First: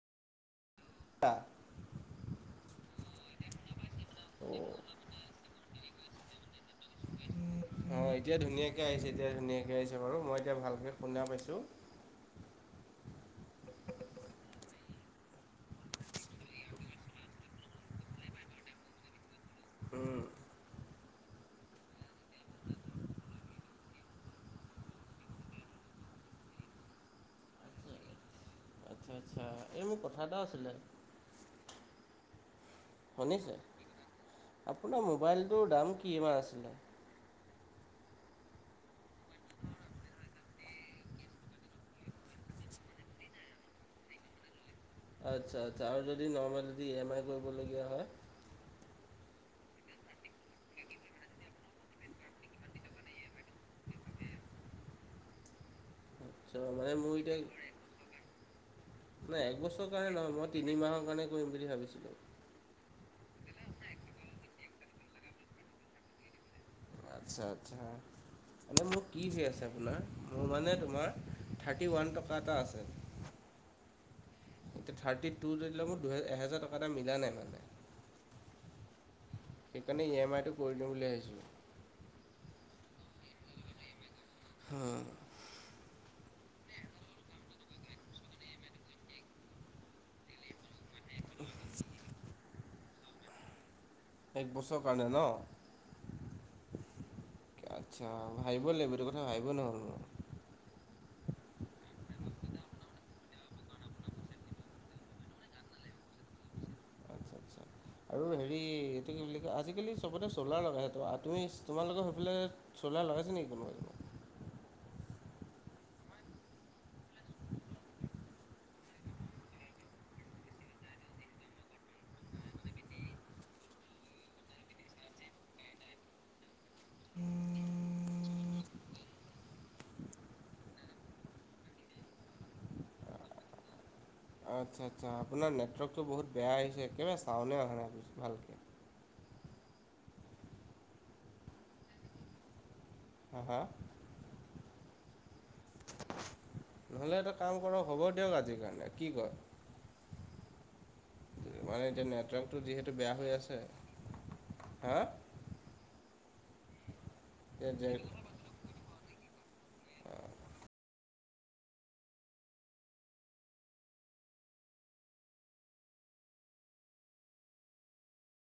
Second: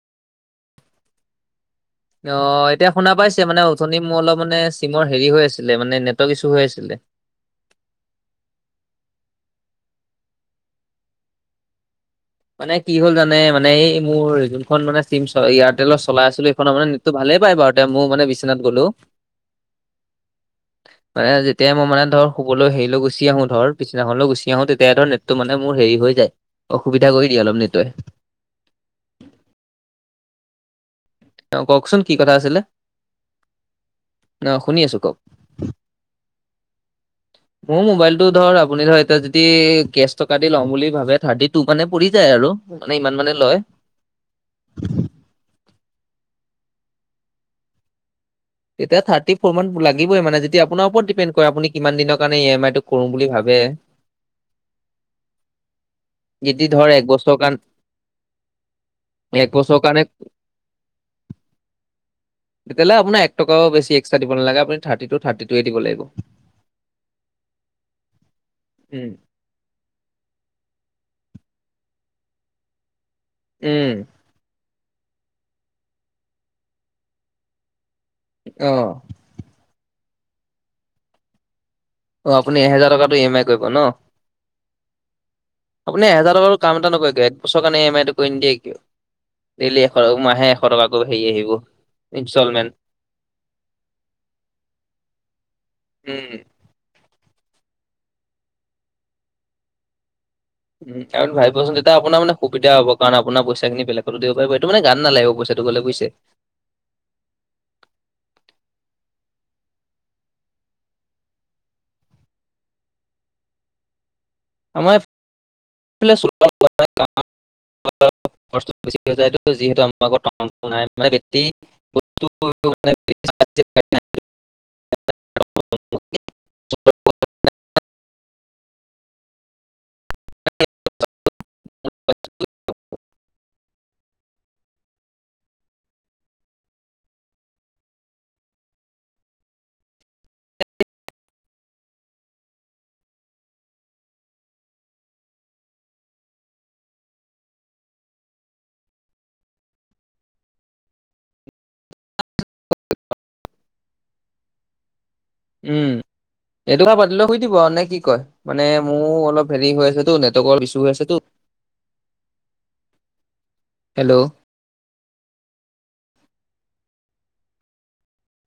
[unintelligible] অ, এতিয়া শুনা পাইছে মানে উঠনি মোৰ অলপ মানে চিমৰ হেৰি হৈ আছিলে মানে নেটৱৰ্ক ইছো হৈ আছিলে। অ' এতিয়া ধুনীয়াকে আহিছে এতিয়া ধুনীয়াকে আহিছে বাৰু মই এতিয়া ভালকে শুনা পাইছোঁ। মানে কি হ'ল জানে মানে এই মোৰ যোনখন মানে চিম এয়াৰটেলৰ চলাই আছিলো এইখনৰ ভালেই পাই বাৰু তে মোৰ মানে বিশ্বনাথ গ'লো। উম। মানে যেতিয়া মই মানে ধৰ শুবলৈ হেৰিলৈ গুচি আহো ধৰ পিছদিনাখনলৈ গুচি আহো তেতিাই ধৰ তটো মানে মোৰ হেৰি হৈ যায় অসুবিধা কৰি দিয়ে অলপ নেতে। আচ্ছা আচ্ছা এই মোৰ কথা এটা আছিলে অ' কওকচোন কি কথা আছিলে? শুনিছে অ শুনি আছো আপোনাৰ কওক। মোবাইলটোৰ দাম কিমান আছিলে? মোৰ মবাইলটো ধৰ আপুনি ধৰ এতিয়া যদি কেচ টকা দি লম বুলি ভাবে থাৰ্টি টু মানে পৰি যায় আৰু। মানে ইমান মানে লয়। আচ্ছা-আচ্ছা আৰু যদি নৰ্মেল যদি ই এম আই কৰিবলগীয়া হয়? তেতিয়া থাৰ্টি ফোৰ মান লাগিবয়ে মানে যেতিয়া আপোনাৰ ওপৰত ডিপেণ্ড কৰে আপুনি কিমান দিনৰ কাৰণে ইএমআই টো কৰিম বুলি ভাবে। [unintelligible] আচ্ছা যদি ধৰ মানে এক মোৰ বছৰ ইতিয়া কাৰণ নাই এক বছৰৰ একবছৰৰ কাৰণে নহয় মই তিনি মাহৰ কাৰণে কৰিম বুলি ভাবিছিলো। তেতিয়াহলে আপোনাৰ একটকাউ বেছি এক্সট্ৰ দিব নালাগে আপুনি থাৰ্টিটু থাৰ্টিটুয়ে দিব লাগিব। আচ্ছা-আচ্ছা এনে মোক উম, কি হয় আছে [unintelligible] মোৰ মানে তোমাৰ থাৰ্টি ওৱান টকা এটা আছে। উম। এতিয়া থাৰ্টি টু যদি [unintelligible] মোৰ দুই এহেজাৰ টকা এটা মিলা নাই মানে। অ'। সেইকাৰণে ইএমআই টো কৰি দিম বুলি ভাবিছিলোঁ। অ' আপুনি এহেজাৰটকা টো ইএমমাই কৰিব ন? হা। আপুনি এহাজাৰ টকাটো কাম এটা নকৰে কিয় এক বছৰ কাৰণে এম আইটো কৰি নিদিয়ে কিয়। ডেইলি এশ মাহে এশ টকাকৈ হেৰি আহিব ইনষ্টলমেণ্ট। এক বছৰ কাৰণে ন? উম, আচ্ছা ভাবিবই লাগিব এইটো কথা ভাবিব নহ'ল মোৰ। উম, আৰু ভাবিবচোন তেতিয়া আপোনাৰ মানে সুবিধা হব কাৰন আপোনাৰ পইচাখিনি বেলেগটো দিব পাৰিব এটো মানে গাট নালাগিব পইচা [unintelligible] [unintelligible] আচ্ছা-আচ্ছা। আৰু হেৰি এইটো কি বুলি কয় আজিকালি চবতে চ'লাৰ লগায় সেইটো আৰু তুমি তোমালোকৰ সেইফালেই চ'লাৰ লগাইছে নেকি কোনোবাই আমাৰ [unintelligible] [unintelligible] বেছি হৈ যায়ো যিহেতু আমাৰ। [unintelligible] বস মানে [unintelligible] [inaudible] আচ্ছা আচ্ছা আপোনাৰ নেটৱৰ্কটো বহুত বেয়া আহিছে একেবাৰে চাওঁনে অহা নাই ভালকে হা, হা নহ'লে এটা কাম কৰক হ'ব দিয়ক আজিৰ কাৰণে কি কয়? মানে এতিয়া নেটৱৰ্কটো যিহেতু বেয়া হৈ আছে হা উম এইটো কথা পাতিলে শুই দিব আৰু নে হা কি কয় মানে মোৰো অলপ হেৰি হৈ আছে তো নেটৱৰ্কৰ ইছ্যু হৈ আছেতো, হেল্ল'